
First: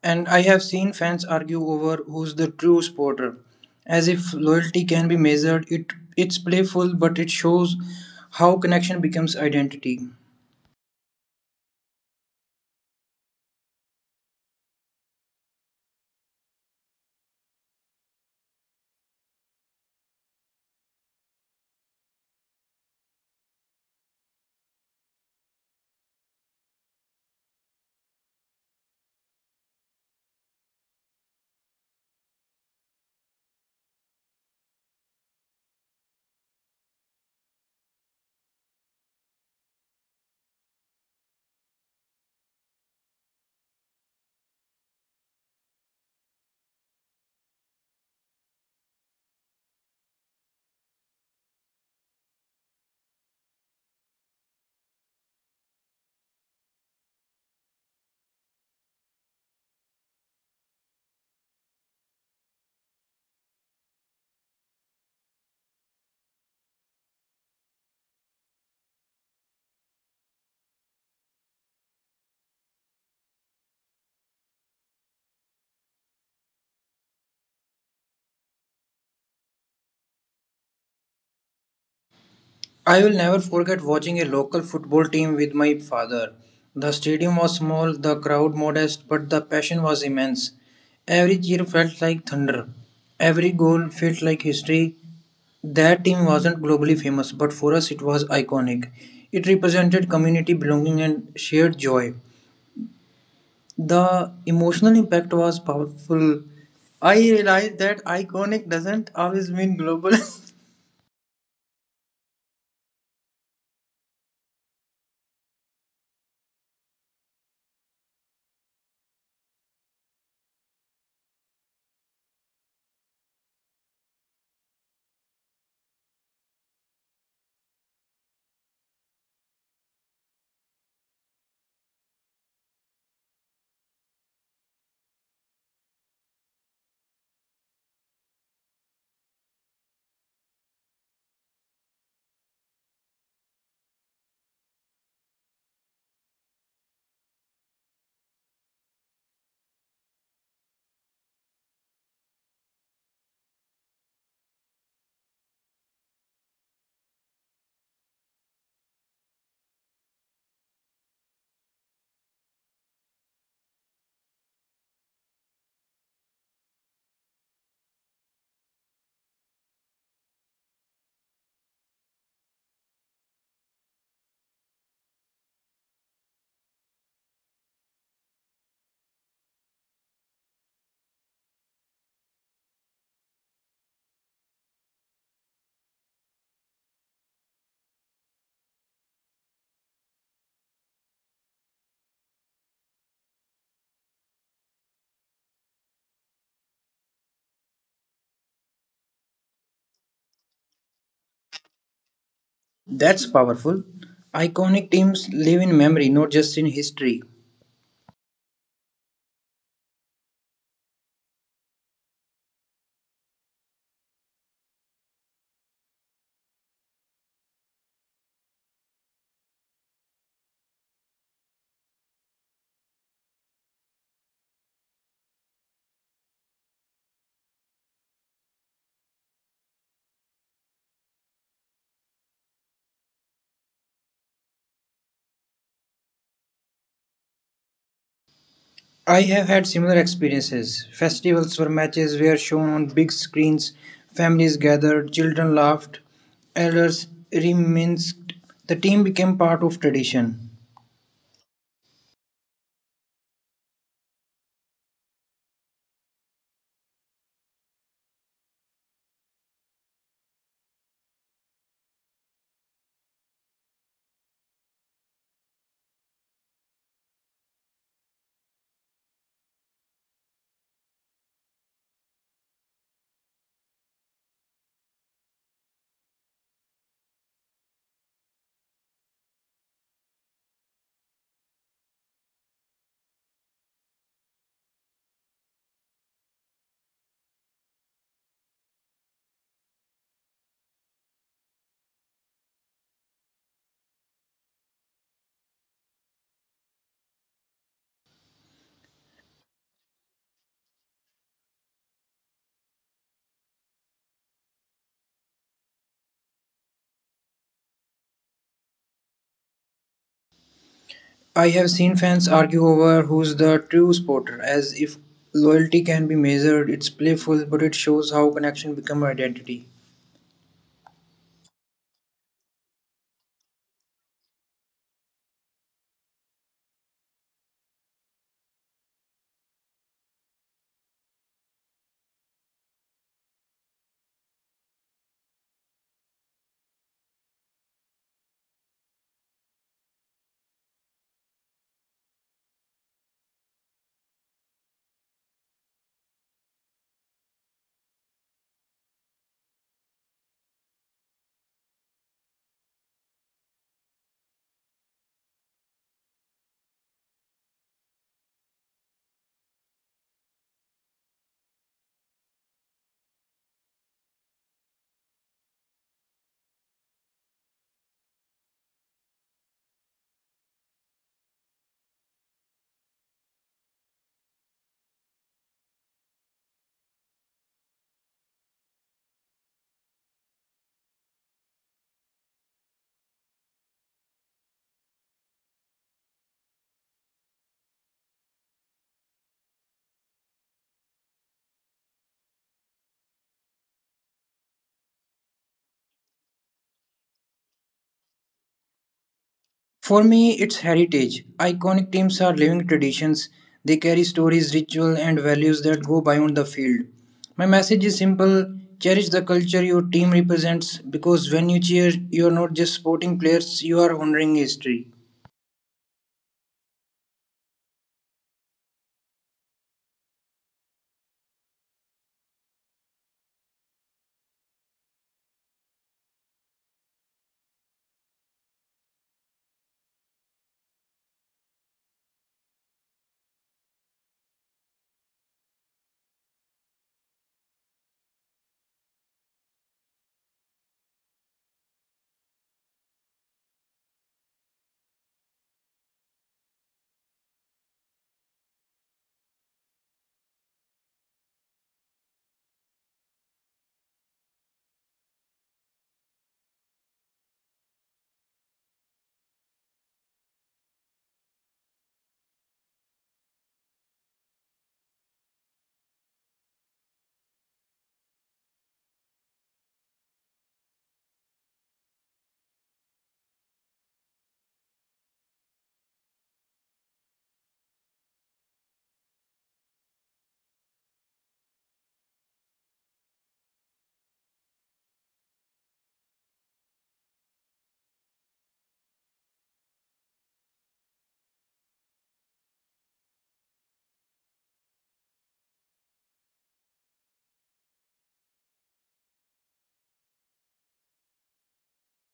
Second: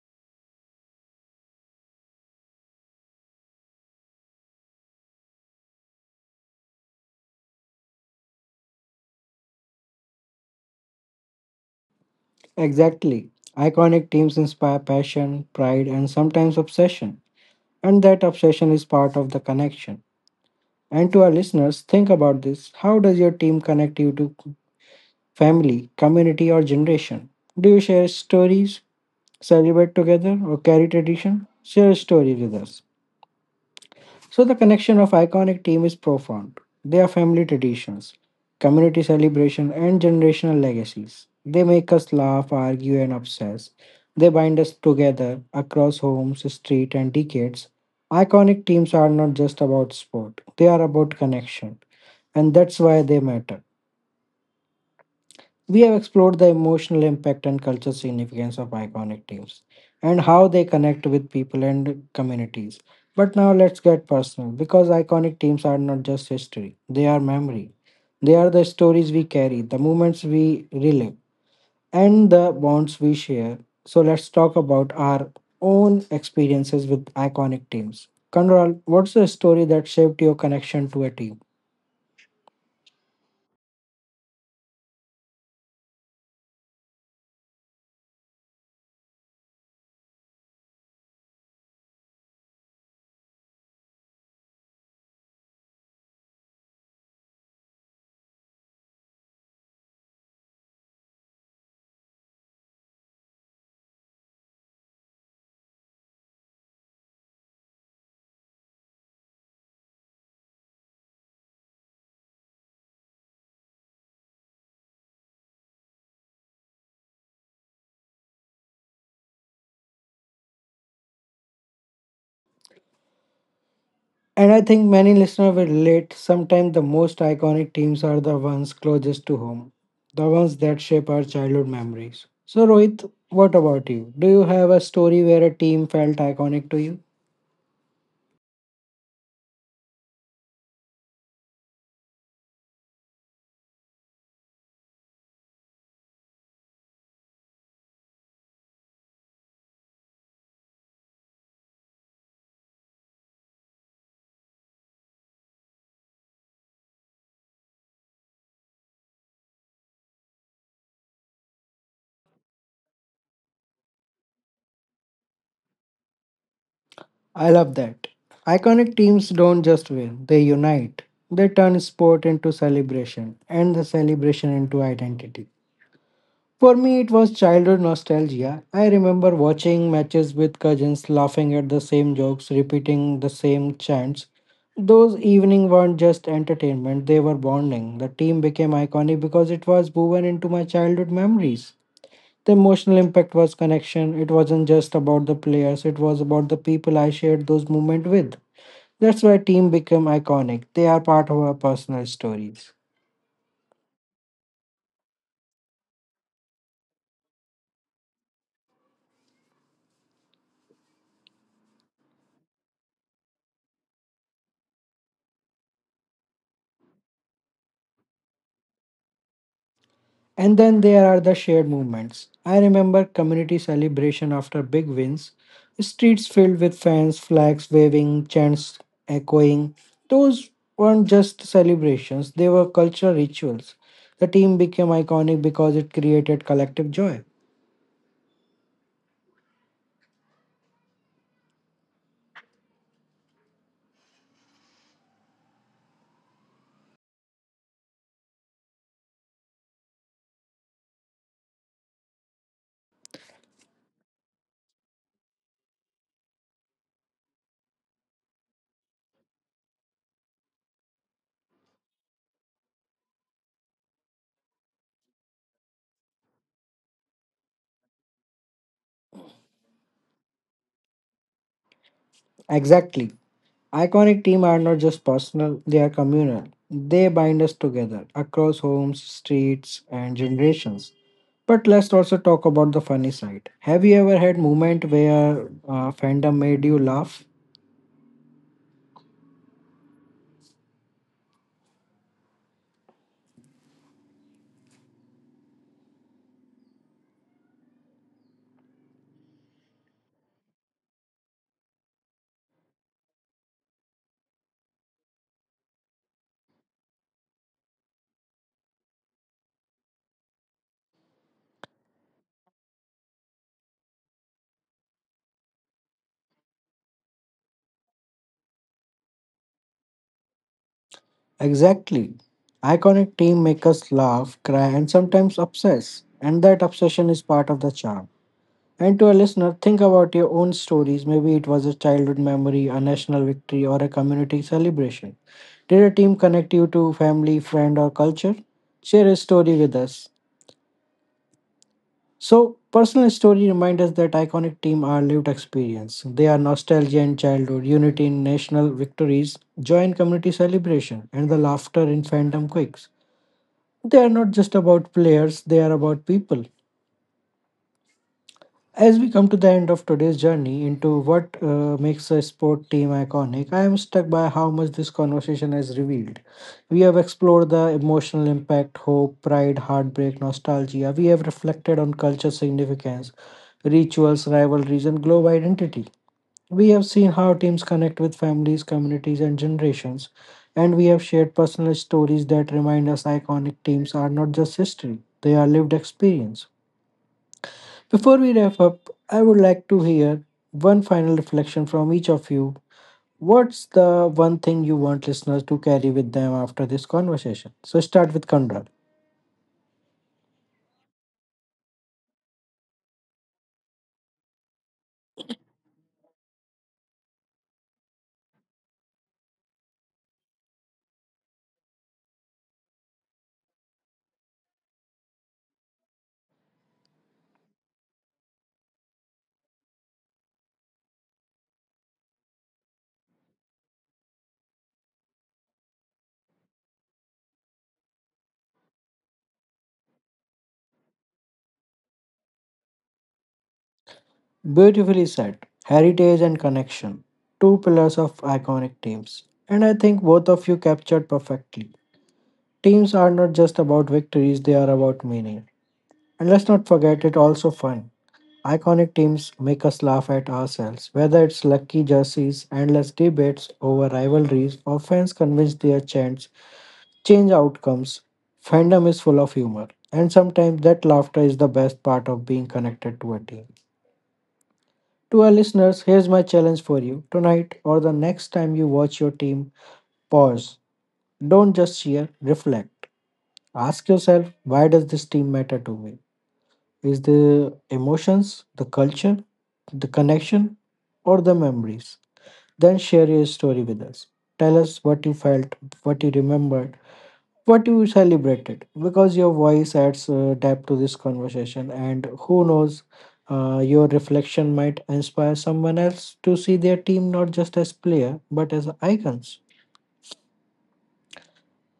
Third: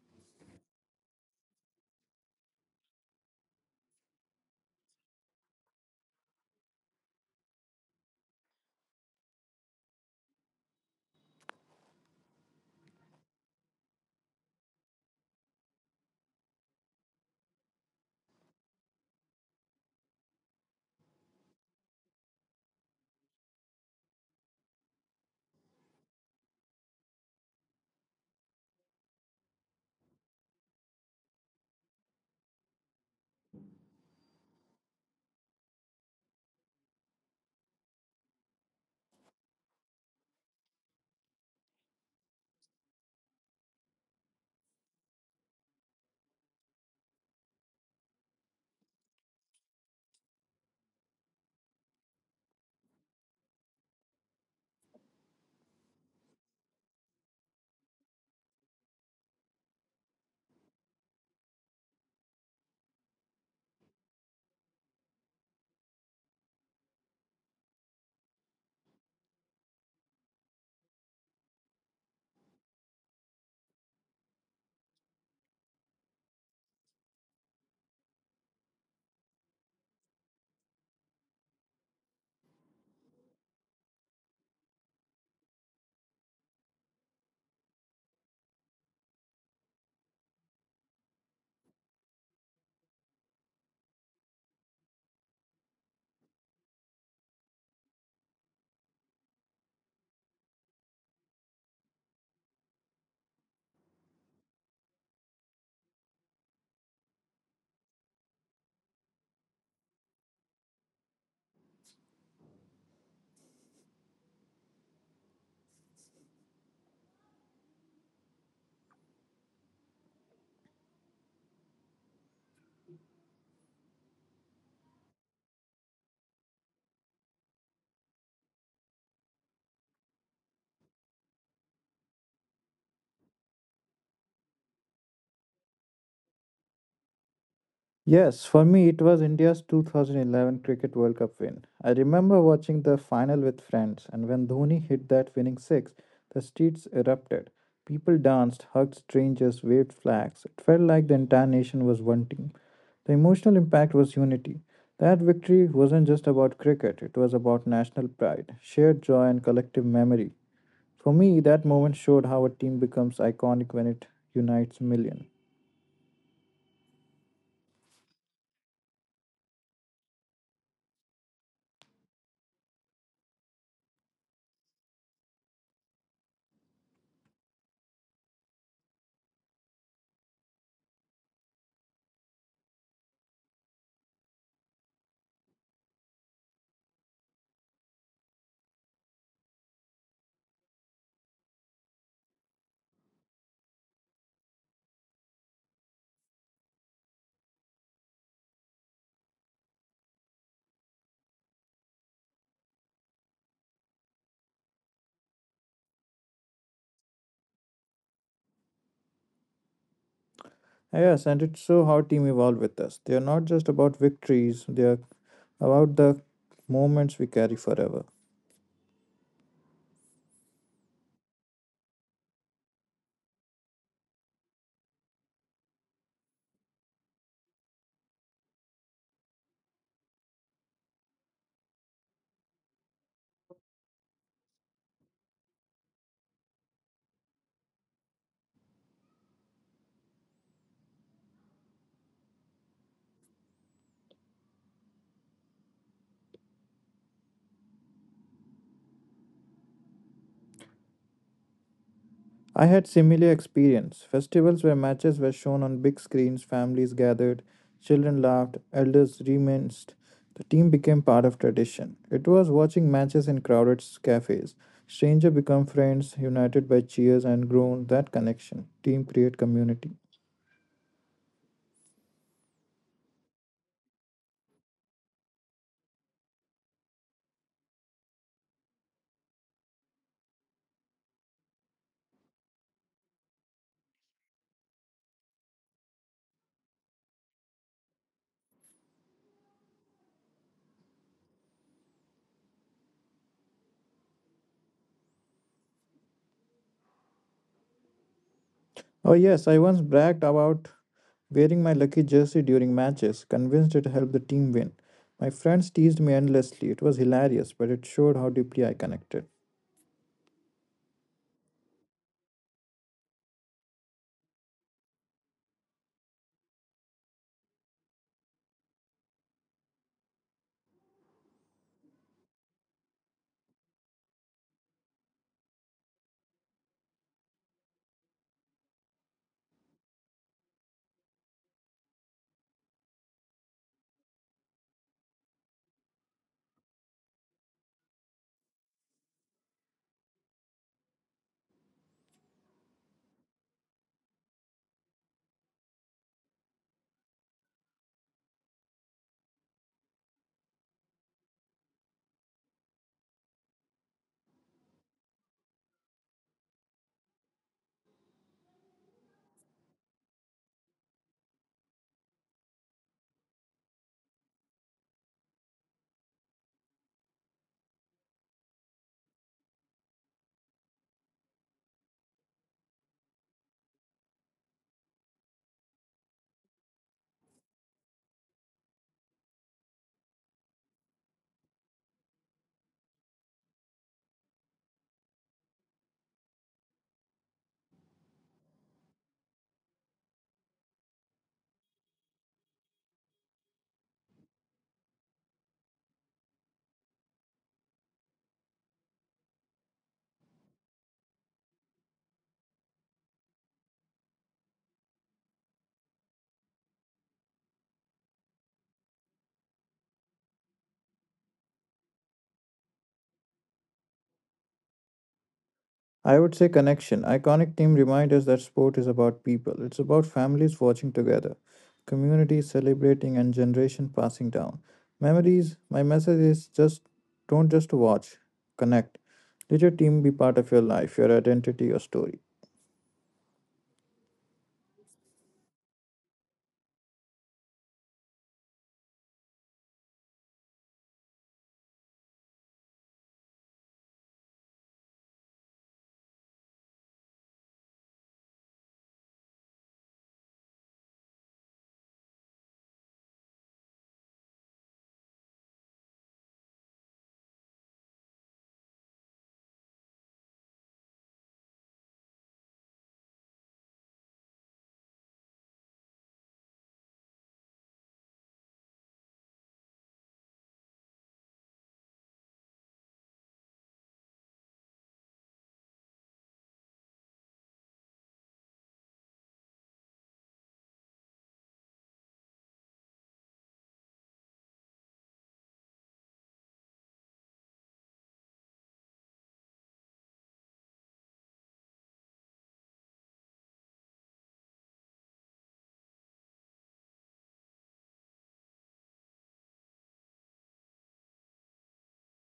Speaker 2: And I have seen fans argue over who's the true supporter, as if loyalty can be measured. It's playful, but it shows how connection becomes identity.
Speaker 1: Exactly. Iconic teams inspire passion, pride, and sometimes obsession. And that obsession is part of the connection. And to our listeners, think about this. How does your team connect you to family, community, or generation? Do you share stories, celebrate together, or carry tradition, share stories with us. So the connection of iconic team is profound. They are family traditions, community celebration, and generational legacies. They make us laugh, argue, and obsess. They bind us together across homes, street, and decades. Iconic teams are not just about sport; they are about connection, and that's why they matter. We have explored the emotional impact and cultural significance of iconic teams and how they connect with people and communities. But now let's get personal because iconic teams are not just history, they are memory. They are the stories we carry, the moments we relive, and the bonds we share. So let's talk about our own experiences with iconic teams. Kanral, what's the story that shaped your connection to a team?
Speaker 2: I will never forget watching a local football team with my father. The stadium was small, the crowd modest, but the passion was immense. Every cheer felt like thunder. Every goal felt like history. That team wasn't globally famous, but for us it was iconic. It represented community belonging and shared joy. The emotional impact was powerful. I realized that iconic doesn't always mean global.
Speaker 1: And I think many listeners will relate. Sometimes the most iconic teams are the ones closest to home, the ones that shape our childhood memories. So, Rohit, what about you? Do you have a story where a team felt iconic to you?
Speaker 3: Yes, for me it was India's 2011 Cricket World Cup win. I remember watching the final with friends, and when Dhoni hit that winning six, the streets erupted. People danced, hugged strangers, waved flags. It felt like the entire nation was one team. The emotional impact was unity. That victory wasn't just about cricket, it was about national pride, shared joy, and collective memory. For me, that moment showed how a team becomes iconic when it unites millions.
Speaker 1: I love that. Iconic teams don't just win, they unite. They turn sport into celebration and the celebration into identity. For me, it was childhood nostalgia. I remember watching matches with cousins, laughing at the same jokes, repeating the same chants. Those evenings weren't just entertainment, they were bonding. The team became iconic because it was woven into my childhood memories. The emotional impact was connection. It wasn't just about the players, it was about the people I shared those moments with. That's why team became iconic. They are part of our personal stories.
Speaker 2: That's powerful. Iconic teams live in memory, not just in history.
Speaker 3: Yes, and it's so how team evolve with us. They are not just about victories, they are about the moments we carry forever.
Speaker 1: And then there are the shared movements. I remember community celebration after big wins, streets filled with fans, flags waving, chants echoing. Those weren't just celebrations, they were cultural rituals. The team became iconic because it created collective joy.
Speaker 2: I have had similar experiences. Festivals where matches were shown on big screens, families gathered, children laughed, elders reminisced. The team became part of tradition.
Speaker 3: I had similar experience. Festivals where matches were shown on big screens, families gathered, children laughed, elders reminisced. The team became part of tradition. It was watching matches in crowded cafes. Stranger become friends, united by cheers and grown that connection. Team create community.
Speaker 1: Exactly. Iconic teams are not just personal, they are communal. They bind us together across homes, streets, and generations. But let's also talk about the funny side. Have you ever had moment where fandom made you laugh?
Speaker 3: Oh, yes, I once bragged about wearing my lucky jersey during matches, convinced it helped the team win. My friends teased me endlessly. It was hilarious, but it showed how deeply I connected.
Speaker 2: I have seen fans argue over who's the true supporter, as if loyalty can be measured. It's playful, but it shows how connection becomes identity.
Speaker 1: Exactly. Iconic team make us laugh, cry, and sometimes obsess. And that obsession is part of the charm. And to a listener, think about your own stories. Maybe it was a childhood memory, a national victory, or a community celebration. Did a team connect you to family, friend, or culture? Share a story with us. So, personal story remind us that iconic team are lived experience. They are nostalgia in childhood, unity in national victories, joy in community celebration, and the laughter in fandom quicks. They are not just about players, they are about people. As we come to the end of today's journey into what makes a sport team iconic, I am struck by how much this conversation has revealed. We have explored the emotional impact, hope, pride, heartbreak, nostalgia. We have reflected on culture significance, rituals, rivalries, and global identity. We have seen how teams connect with families, communities, and generations. And we have shared personal stories that remind us iconic teams are not just history, they are lived experience. Before we wrap up, I would like to hear one final reflection from each of you. What's the one thing you want listeners to carry with them after this conversation? So start with Kondral.
Speaker 2: For me, it's heritage. Iconic teams are living traditions. They carry stories, ritual, and values that go beyond the field. My message is simple: cherish the culture your team represents because when you cheer, you're not just supporting players, you are honoring history.
Speaker 3: I would say connection. Iconic team remind us that sport is about people. It's about families watching together, communities celebrating, and generation passing down. Memories. My message is just don't just watch, connect. Let your team be part of your life, your identity, your story.
Speaker 1: Beautifully said. Heritage and connection, two pillars of iconic teams. And I think both of you captured perfectly. Teams are not just about victories, they are about meaning. And let's not forget it's also fun. Iconic teams make us laugh at ourselves, whether it's lucky jerseys, endless debates over rivalries, or fans convinced their chants change outcomes. Fandom is full of humor, and sometimes that laughter is the best part of being connected to a team. To our listeners, here's my challenge for you. Tonight or the next time you watch your team, pause. Don't just cheer, reflect. Ask yourself, why does this team matter to me? Is the emotions, the culture, the connection, or the memories. Then share your story with us. Tell us what you felt, what you remembered, what you celebrated, because your voice adds depth to this conversation. And who knows, your reflection might inspire someone else to see their team not just as player but as icons.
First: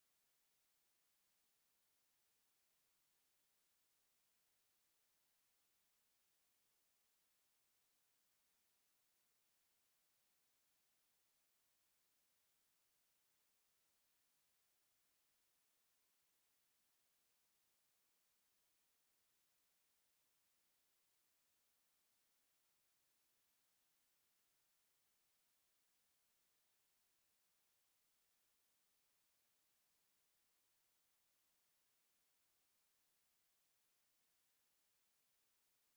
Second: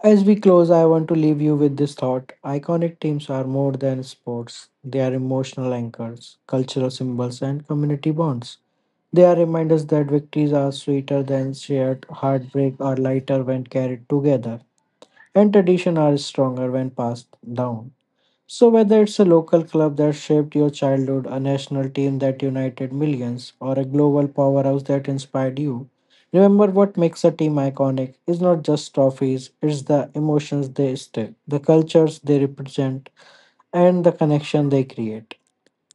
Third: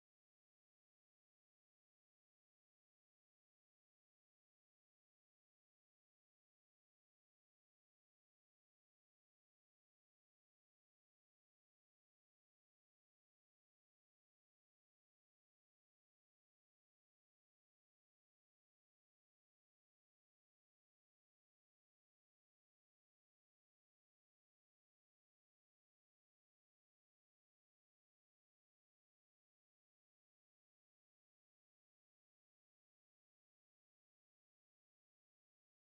Speaker 1: As we close, I want to leave you with this thought. Iconic teams are more than sports, they are emotional anchors, cultural symbols, and community bonds. They are reminders that victories are sweeter than shared, heartbreak are lighter when carried together, and tradition are stronger when passed down. So, whether it's a local club that shaped your childhood, a national team that united millions, or a global powerhouse that inspired you, remember what makes a team iconic is not just trophies, it's the emotions they stick, the cultures they represent, and the connection they create.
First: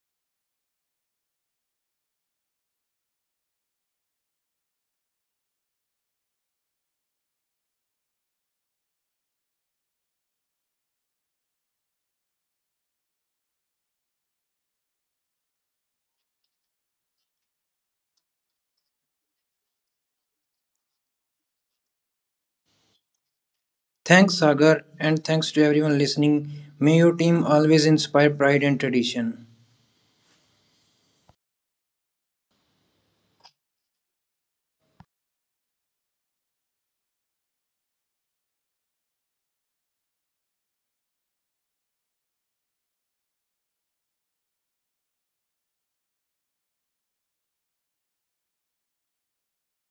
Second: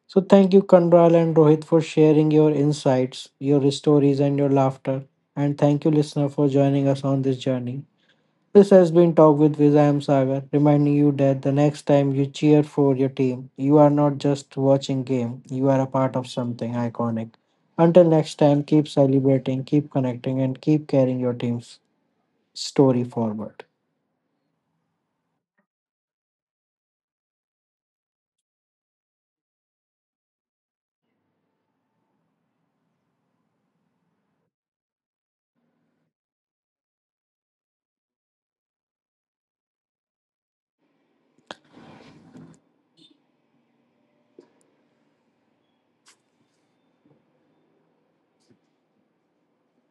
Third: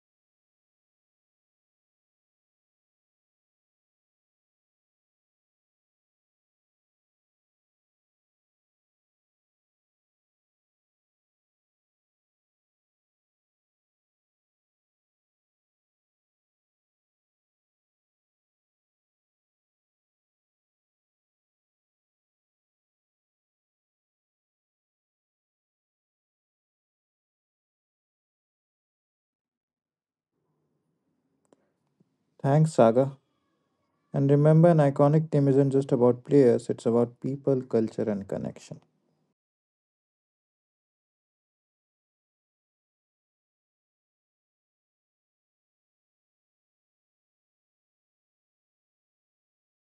Speaker 1: So, thank you, Kandral and Rohit, for sharing your insights, your stories, and your laughter. And thank you, listener, for joining us on this journey. This has been Talk with Viz. I am Sagar, reminding you that the next time you cheer for your team, you are not just watching game, you are a part of something iconic. Until next time, keep celebrating, keep connecting, and keep carrying your team's story forward.
Speaker 2: Thanks, Sagar, and thanks to everyone listening. May your team always inspire pride and tradition.
Speaker 3: Thanks, Saga. And remember, an iconic team isn't just about players, it's about people, culture, and connection.